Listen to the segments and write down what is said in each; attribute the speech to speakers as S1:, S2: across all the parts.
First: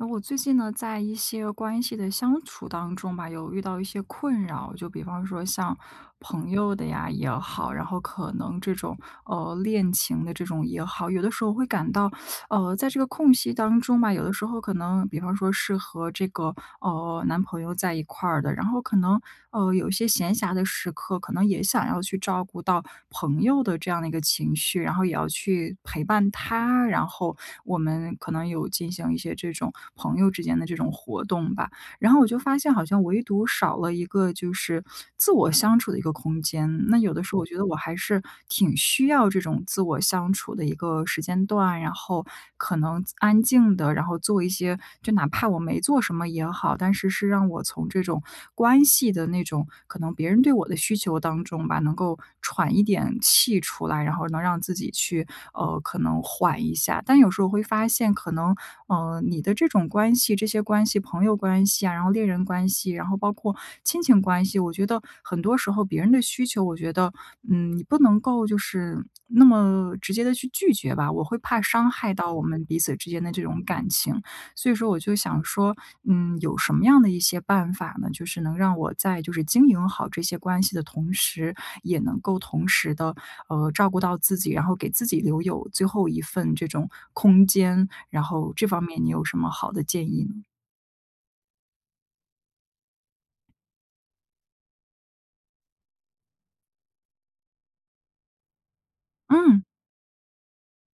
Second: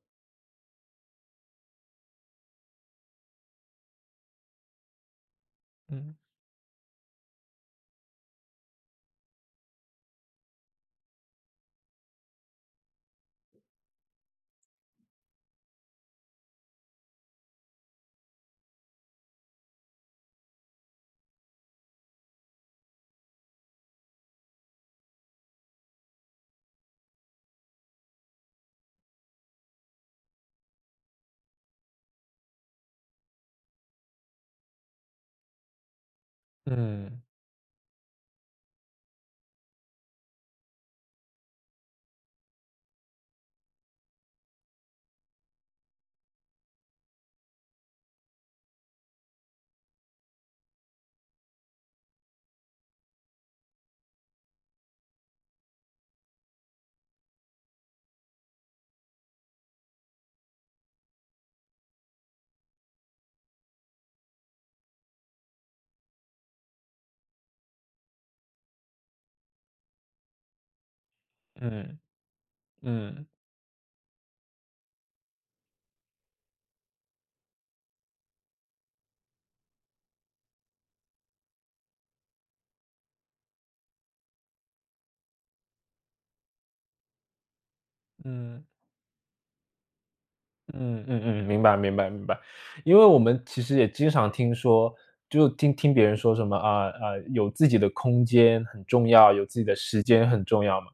S1: 那我最近呢，在一些关系的相处当中吧，有遇到一些困扰，就比方说像
S2: 嗯
S1: 朋友的呀也好，然后可能这种恋情的这种也好，有的时候会感到，在这个空隙当中吧，有的时候可能，比方说是和这个哦，男朋友在一块儿的。然后可能，有一些闲暇的时刻，可能也想要去照顾到朋友的这样的一个情绪，然后也要去陪伴他，然后我们可能有进行一些这种朋友之间的这种活动吧。然后我就发现好像唯独少了一个就是自我相处的一个空间。那有
S2: 嗯
S1: 的时候我觉得我还是挺需要这种自我相处的一个时间段，然后可能安静的，然后做一些就哪怕我没做什么也好，但是是让我从这种关系的那种可能别人对我的需求当中吧，能够喘一点气出来，然后能让自己去，可能缓一下。但有时候会发现可能,你的这种关系，这些关系，朋友关系啊，然后恋人关系，然后包括亲情关系，我觉得很多时候别人的需求，我觉得，嗯，你不能够就是那么直接的去拒绝吧，我会怕伤
S2: 嗯
S1: 害到我们彼此之间
S2: 嗯
S1: 的这种感情。所以说，我就想说，嗯，有什么样的一些办法呢？就是能让我在就是经营好这些关系的同时，也能够同时的照顾到自己，然后给自己留有最后一份这种空间，然后
S2: 嗯，
S1: 这方面你有什么好的建议呢？
S2: 嗯嗯嗯，明白明白明白。因为我们其实也经常听说，就听听别人说什么啊，有自己的空间很重要，有自
S1: 嗯，
S2: 己的时间很重要嘛。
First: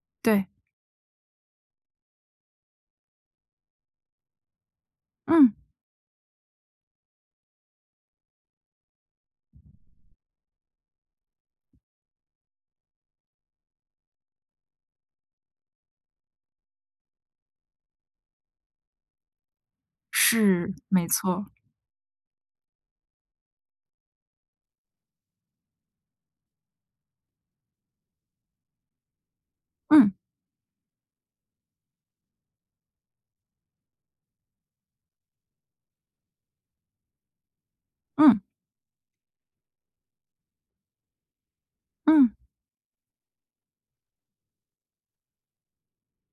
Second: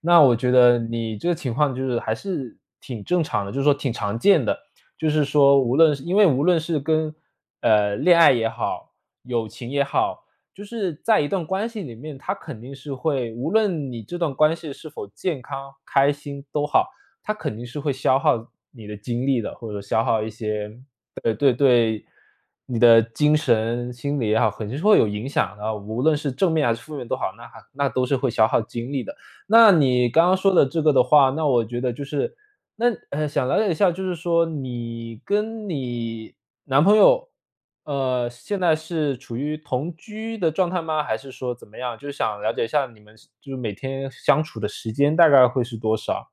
S2: 那我
S1: 对，
S2: 觉得你这个情况就是还是挺正常的，就是说挺常见的。就是
S1: 嗯，
S2: 说无论是跟恋爱也好，友情也好，就是在一段关系里面，他肯定是会无论你这段关系是否健康、开心都好。它肯定是会消耗你的精力的，或者说消耗一些，
S1: 是，没
S2: 对
S1: 错，
S2: 对对，你的精神、心理也好，肯定是会有影响的，无论是正面还是负面都好，那都是会消耗精力的。那你
S1: 嗯，
S2: 刚刚说的这个的话，那我觉得就是想了解一下，就是说你跟你男朋友，
S1: 嗯，
S2: 现在是处于同居的状态吗？还是说怎么样？就是
S1: 嗯。
S2: 想了解一下你们就是每天相处的时间大概会是多少？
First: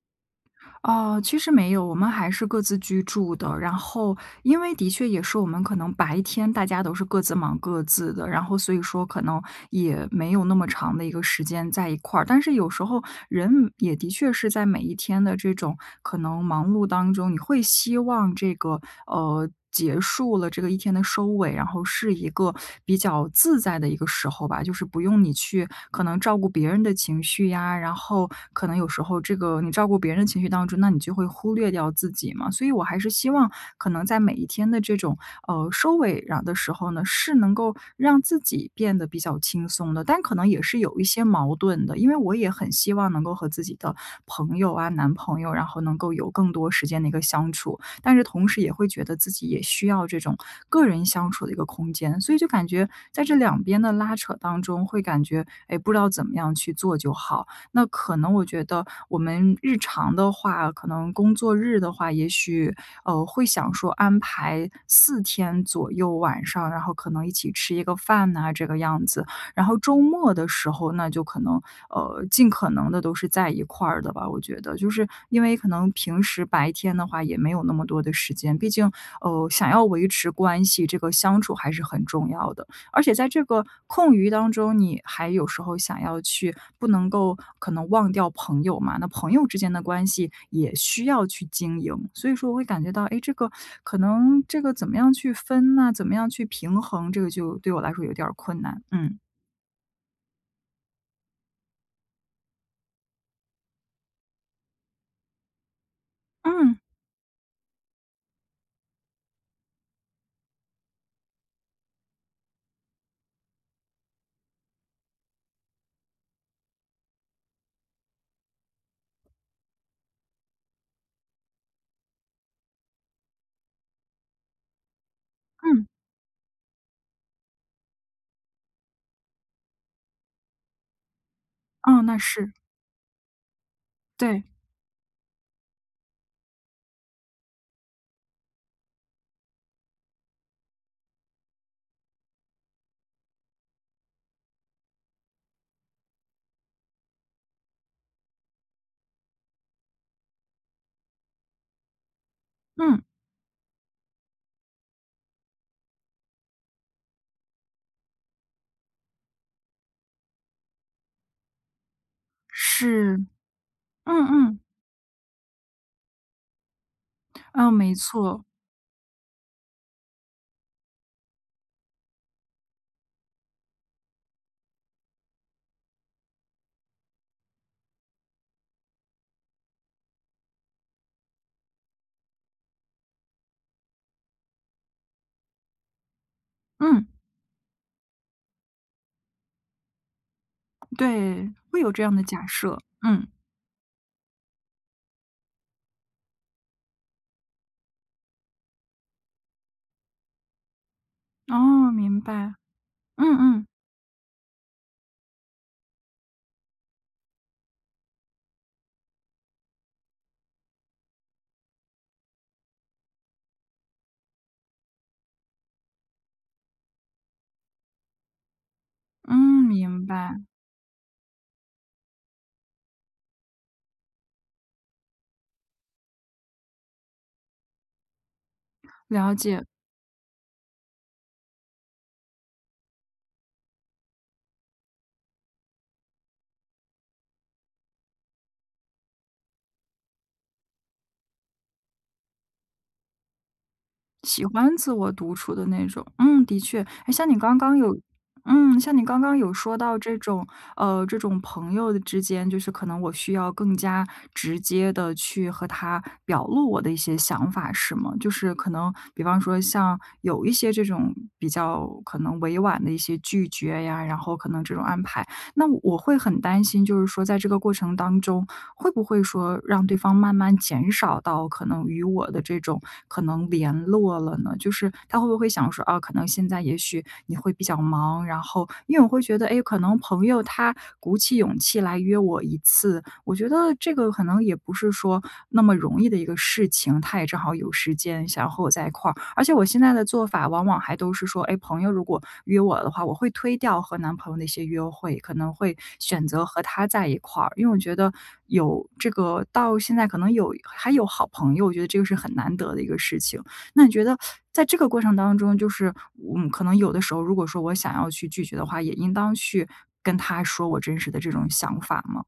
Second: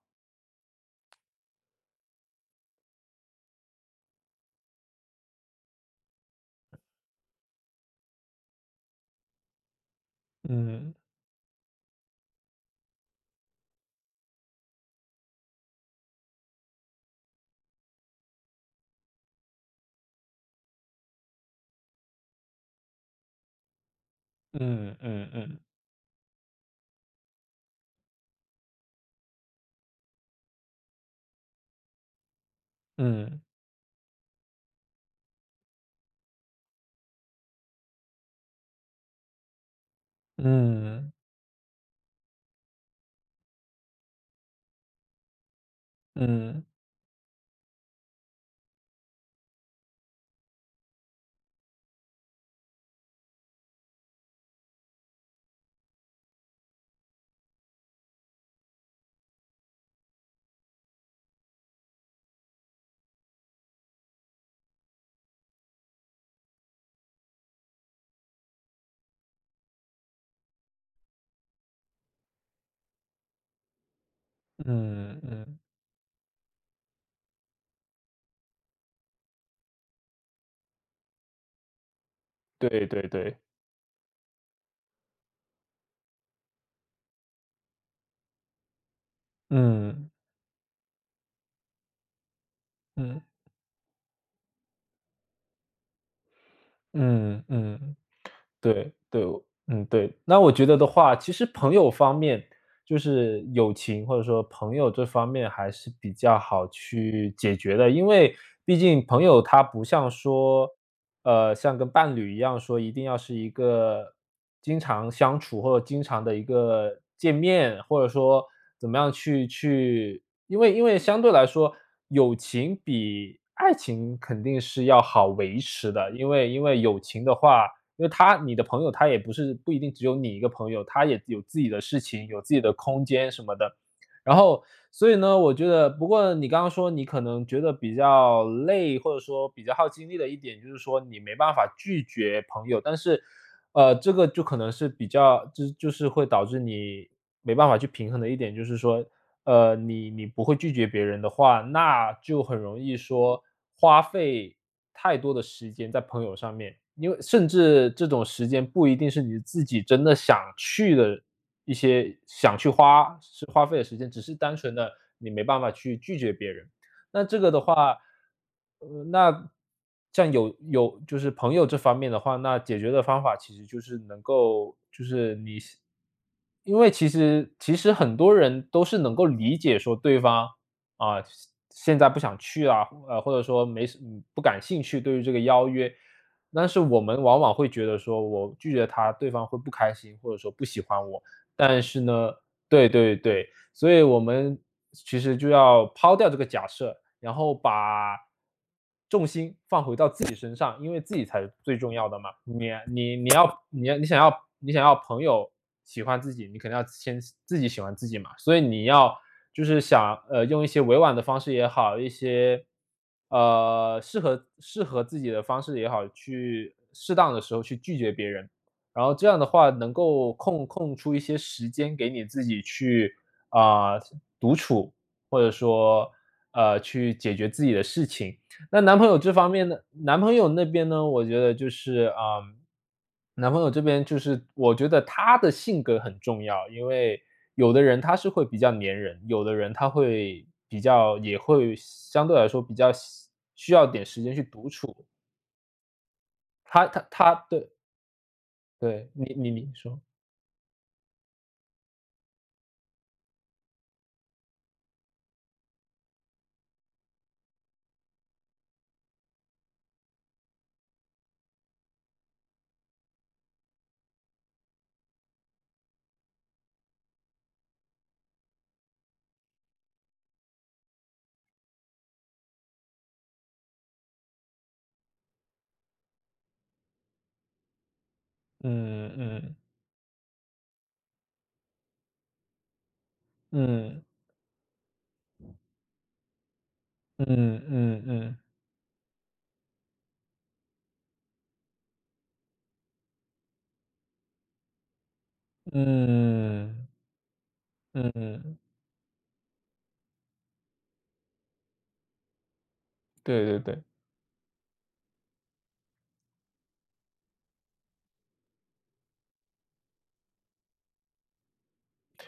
S1: 哦，其实没有，我们还是各自居住的。然后因为的确也是我们可能白天大家都是各自忙各自的，然后所以说可能也没有那么
S2: 嗯。
S1: 长的一个时间在一块儿。但是有时候人也的确是在每一天的这种可能忙碌当中，你会希望这个，结束了这个一天的收尾，然后是一个比较自在的一个时候吧，就是
S2: 嗯
S1: 不用
S2: 嗯
S1: 你
S2: 嗯
S1: 去可能照顾别人的情绪呀，然后可能有时候这个你照顾别人的情绪当中，那你就会忽略掉自己嘛。所以我还是希
S2: 嗯
S1: 望可能在每一天的这种收尾然的时候呢，是能够让自己变得比较轻松的，但可能也是有一
S2: 嗯
S1: 些矛盾的，因为我也很希望能够和自己的朋友啊、男朋友，然后能够有更
S2: 嗯
S1: 多时间的一个相处，但是同时也会觉得自己也需要这种个人相处的一个空间。所以就感觉在这两边的拉扯当中，会感觉，哎，不知道怎么样去做就好。那可能我觉得我们日常的话，可能工作日的话，也许，会想说安排四天左右晚上，然后可能一起吃一个饭呐，这个样子。然后周末的时候，那就可能,尽可能的都是在一块儿的吧，我觉得。就是
S2: 嗯
S1: 因为
S2: 嗯。
S1: 可能平时白天的话也没有那么多的时间，毕竟，想要维持关系，这个相处还是很重要的。
S2: 对
S1: 而
S2: 对
S1: 且在
S2: 对。
S1: 这个空余当中，你还有时候想要去不能够可能忘掉朋友嘛，那朋友之间的关
S2: 嗯
S1: 系也需要去经营。所以说我会感觉到，哎，
S2: 嗯
S1: 这个可能这个怎么样去分呐，怎么样去平衡，这个
S2: 嗯
S1: 就对我来
S2: 嗯。
S1: 说有点儿困难。
S2: 对
S1: 嗯。
S2: 对，嗯，对。那我觉得的话，其实朋友方面，就是友情或者说朋友这方面还是比较好
S1: 嗯，
S2: 去解决的，因为毕竟朋友他不像说，像跟伴侣一样说一定要是一个经常相处或者经常的一个见面，或者说怎么样去，因为相对来说，友情比爱情肯定是要好维
S1: 嗯，
S2: 持的，因为友情的话。因为他你的朋友他也不一定只有你一个朋友，他也有自己的事
S1: 哦，那
S2: 情，有
S1: 是，
S2: 自己的空间什么的。然
S1: 对。
S2: 后，所以呢，我觉得，不过你刚刚说你可能觉得比较累，或者说比较耗精力的一点，就是说你没办法拒绝朋友，但是，这个就可能是比较，就是会导致你没办法去平衡的一点，就是说你不会拒绝别人的话，那就很容易
S1: 嗯，
S2: 说花费太多的时间在朋友上面，因为甚至这种时间不一定是你自己真的想去的一些想去
S1: 是，
S2: 花费的时间，只
S1: 嗯
S2: 是单
S1: 嗯，
S2: 纯的你没办法去拒绝别人。那这个的
S1: 嗯，没
S2: 话，
S1: 错，
S2: 那像有就是朋友这方面的话，那解决的方法其实就是能够就是你因为其实很多人都是能够理解说对方啊，现在不想去啊，或者说没什嗯不感兴趣对于这个邀约，但是我
S1: 嗯，
S2: 们往往会觉得说我拒绝他，对方会不开心，或者说不喜欢我。
S1: 对，会
S2: 但
S1: 有
S2: 是
S1: 这样的
S2: 呢，
S1: 假设，
S2: 对对
S1: 嗯，
S2: 对，所以我们其实就要抛掉这个假设，然后把重心放回到自己身上，因为自己才是最
S1: 哦，
S2: 重要的
S1: 明
S2: 嘛。
S1: 白，
S2: 你你
S1: 嗯
S2: 你要
S1: 嗯，
S2: 你要你想要你想要朋友喜欢自己，你肯定要先自己喜欢自己嘛。所以你要就是想呃用一些委婉的方式也好，一些适合自己的方式也好，去适当的时候去拒绝别人。然后这样的
S1: 嗯，
S2: 话，能
S1: 明
S2: 够
S1: 白，
S2: 空出一些时间给你自己去啊、呃独处，或者说去解决自己的事情。那男朋友这
S1: 了
S2: 方
S1: 解。
S2: 面呢，男朋友那边呢，我觉得就是男朋友这边就是我觉得他的性格很重要，因为有的人他是会比较粘人，有的人他会比较也会相对来说比较需要点时间去
S1: 喜
S2: 独
S1: 欢自
S2: 处。
S1: 我独处的那种，嗯，的确，
S2: 他他
S1: 哎，像
S2: 他，
S1: 你刚
S2: 对
S1: 刚有，嗯，像你
S2: 对，
S1: 刚
S2: 你
S1: 刚
S2: 你
S1: 有
S2: 你
S1: 说到
S2: 说，
S1: 这种，这种朋友的之间，就是可能我需要更加直接的去和他表露我的一些想法，是吗？就是可能，比方说像有一些这种比较可能委婉的一些拒绝呀，然后可能这种安排，那我会很担心，就是说在这个过程当中，会不会说让对方慢慢减少到可能与我的这种可能联络了呢？就是他会不会想说啊，可能现在也许你会比较忙，然后因为我会觉得，
S2: 嗯
S1: 哎，可能朋友他鼓起勇气来约我一次，我觉得这
S2: 嗯
S1: 个可能也不是说那么容易的一个事情，他
S2: 嗯
S1: 也
S2: 嗯
S1: 正好
S2: 嗯嗯
S1: 有时
S2: 嗯。
S1: 间
S2: 嗯
S1: 想要和我在一块儿，而且我现在的做法往往还都是说，哎，朋友如果约我的话，我会推掉和男朋友那些约会，可能会选择和
S2: 嗯
S1: 他在一块儿。因为我觉
S2: 嗯
S1: 得
S2: 嗯，
S1: 有这个到现在可能有还有好朋友，我觉得这个是很难得的一个事情。
S2: 对对对，
S1: 那你觉得在这个过程当中，就是嗯，可能有的时候如果说我想要去拒绝的话，也应当去跟他说我真实的这种想法吗？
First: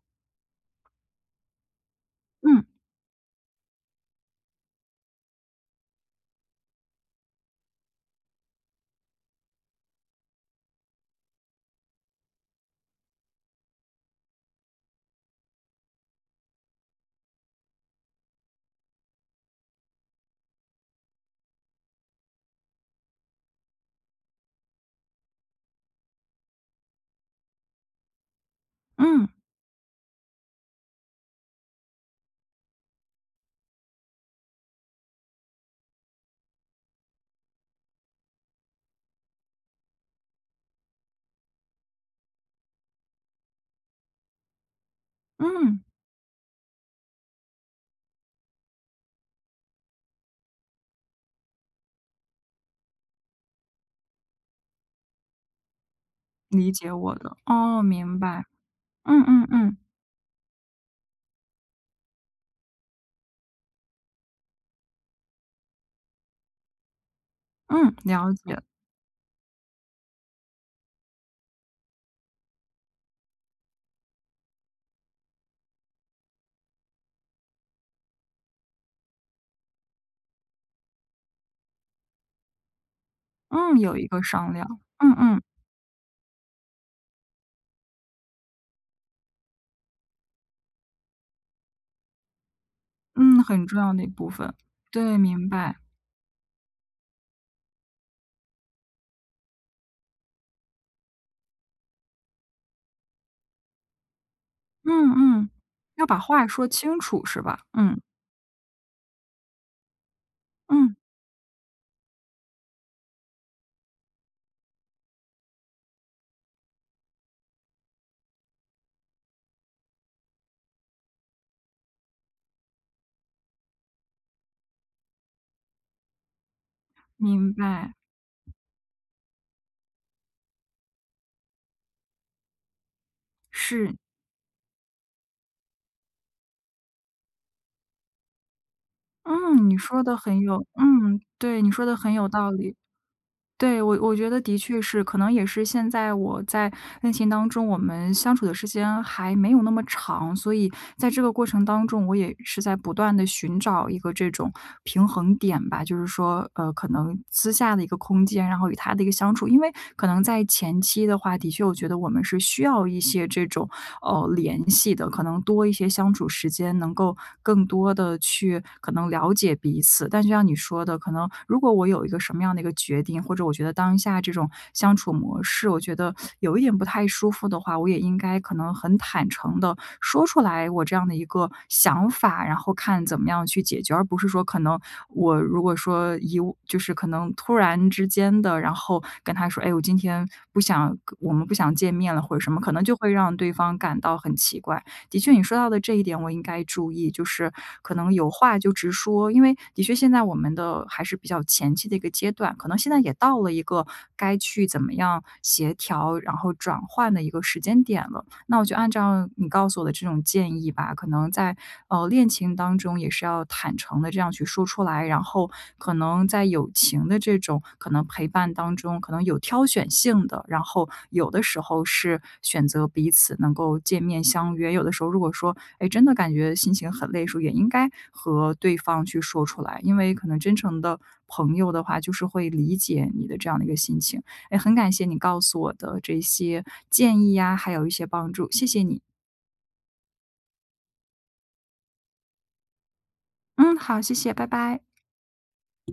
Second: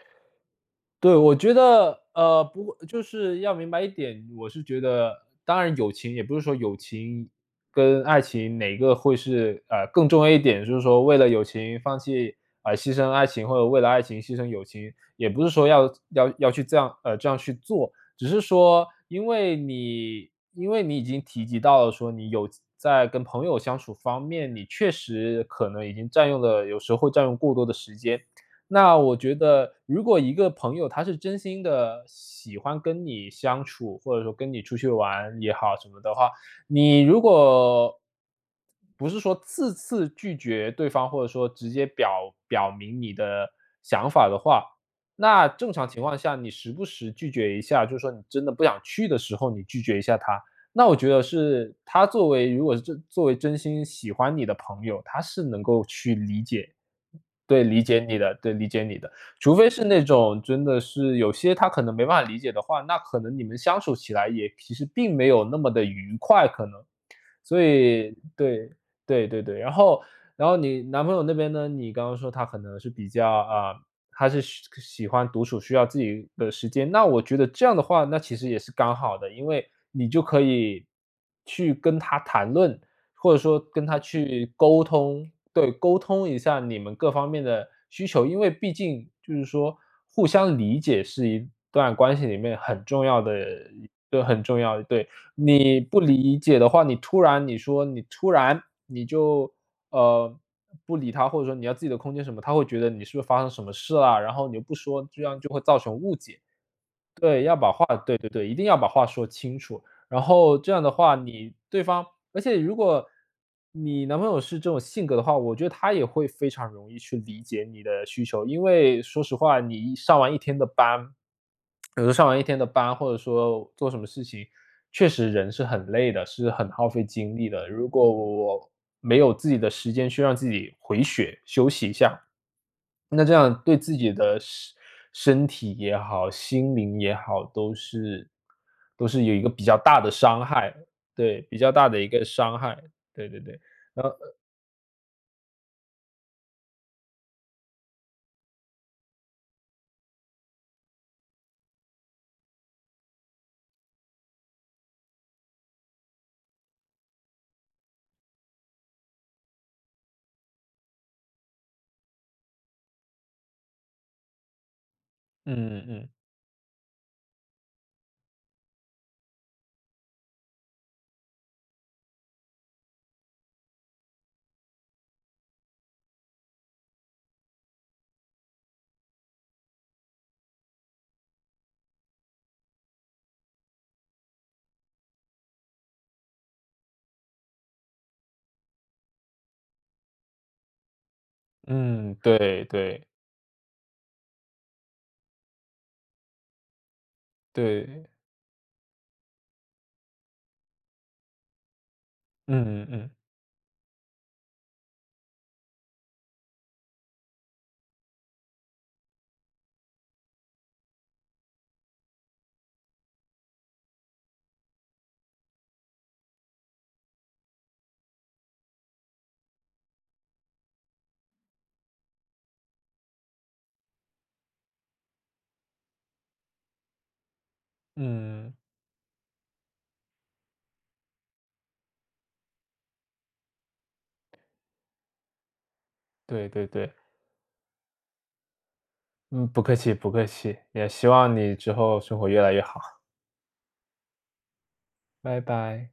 S2: 对，我觉得，不
S1: 嗯
S2: 过就是要明白一点，我是觉得，当然友情也不是说友情跟爱情哪个会是，更重要一点，就是说为了友情放弃，牺牲爱情，或者为了爱情牺牲友情，也不是说要去这样，这样去做，只是说因为你已经提及到了说你有在跟朋友相处方面，你确实可能已经占用了，有时候会占用过多的时间。那我
S1: 嗯
S2: 觉得，如果一个朋友他是真心的喜欢跟你相处，或者说跟你出去玩也好什么的话，你如果不是说次次拒绝对方，或者说直接表明你的想法的话，那正
S1: 嗯，
S2: 常情况下，你时不时拒绝一下，就是说你真的不想去的时候，你拒绝一下他。那我觉得是他作为真心喜欢你的朋友，他是能够去理解，
S1: 理解我的，
S2: 对，理
S1: 哦，
S2: 解你
S1: 明
S2: 的，
S1: 白，
S2: 对，理解你的。
S1: 嗯嗯
S2: 除非
S1: 嗯
S2: 是那种真的是有些他可能没办法理解的话，那可能你们相处起来也其实并没有那么的愉快可能。所
S1: 嗯，
S2: 以
S1: 了解。
S2: 对，对对对，然后你男朋友那边呢，你刚刚说他可能是比较，他是喜欢独处，需要自己的时间，那我觉得这样的话，那其实也是刚好的，因为你就可以去跟他谈论，或者说
S1: 嗯，
S2: 跟他
S1: 有一个
S2: 去
S1: 商量。
S2: 沟
S1: 嗯
S2: 通，
S1: 嗯，
S2: 对，沟通一下你们各方面的需求，因为毕竟就是说互相理解是一段关系里面很重要的
S1: 嗯，很重
S2: 一
S1: 要的一
S2: 个
S1: 部
S2: 很
S1: 分。
S2: 重要的，对，
S1: 对，明白。
S2: 你不理解的话，你突然就，呃，不理他，或者说你要自己的空间什么，他会觉得你是不是发生什么事了，然后你又不
S1: 嗯
S2: 说，这样就
S1: 嗯，
S2: 会造成
S1: 要
S2: 误
S1: 把
S2: 解。
S1: 话说清楚是
S2: 对，要
S1: 吧？
S2: 把话，
S1: 嗯，
S2: 对对对，一定要把话说清楚。然后这样的
S1: 嗯，
S2: 话，你对方而且如果你男朋友是这种性格的话，我觉得他也会非常容易去理解你的需求。因为说实话，你一上完一天的班，有时候上完一天的班，或者说做什么事情，确实人是很累的，是很耗费精力
S1: 明
S2: 的。如
S1: 白，
S2: 果我没有自己的时间去让自己回血休息一下，那这样对自
S1: 是。
S2: 己的身体也好，心灵也好，都是有一个比
S1: 嗯，
S2: 较
S1: 你
S2: 大
S1: 说
S2: 的
S1: 的很
S2: 伤
S1: 有
S2: 害，
S1: 嗯，
S2: 对，比
S1: 对，
S2: 较
S1: 你说
S2: 大
S1: 的
S2: 的一
S1: 很
S2: 个
S1: 有道
S2: 伤
S1: 理。
S2: 害，对对对。
S1: 对，我
S2: 然后
S1: 我觉得的确是，可能也是现在我在恋情当中，我们相处的时间还没有那么长，所以在这个过程当中，我也是在不断的寻找一个这种平衡点吧。就是说，可能私下的一个空间，然后与他的一个相处。因为可能在前期的话，的确我觉得我们是需要一些这种，联系的，可能多一
S2: 嗯
S1: 些
S2: 嗯
S1: 相处时间，能够更多的去可能了解彼此。但就像你说的，可能如果我有一个什么样的一个决定，或者我觉得当下这种相处模式，我觉得有一点不太舒服的话，我也应该可能很坦诚的说出来我这样的一个想法，然后看怎么样去解决，而不是说可能我如果说一就是可能突然之间的，然后跟他说：“哎，我们不想见面
S2: 嗯，
S1: 了”或者什么，
S2: 对
S1: 可能就
S2: 对
S1: 会让对方感到很奇怪。的确你说到的这一点我应该注意，就是可
S2: 对，
S1: 能有话就直说。因为的确现在我们的还是比较前期的一个阶段，可能
S2: 嗯
S1: 现在
S2: 嗯
S1: 也到了一个该去怎么样协调，然后转换的一个时间点了。那我就按照你告诉我的这种建议吧，可能在，恋情当中也是要坦诚的这样去说出来，然后可能在友情的这种可能陪伴当中，可能有挑选性的，然后有的时候是选择彼此能够见面相约，有的时候如果说，哎，真的感觉心情很累的时候，也应该
S2: 嗯，
S1: 和对方去说出来，因为可能真诚的朋友的话，就是会理解你的这样的一个心情。也很感谢你告诉我的这
S2: 对
S1: 些
S2: 对对，
S1: 建议呀，还有一些帮助，谢谢你。
S2: 嗯，不客气不客气，也希望你之后生活越来越好，
S1: 嗯，好，谢谢，拜拜。
S2: 拜拜。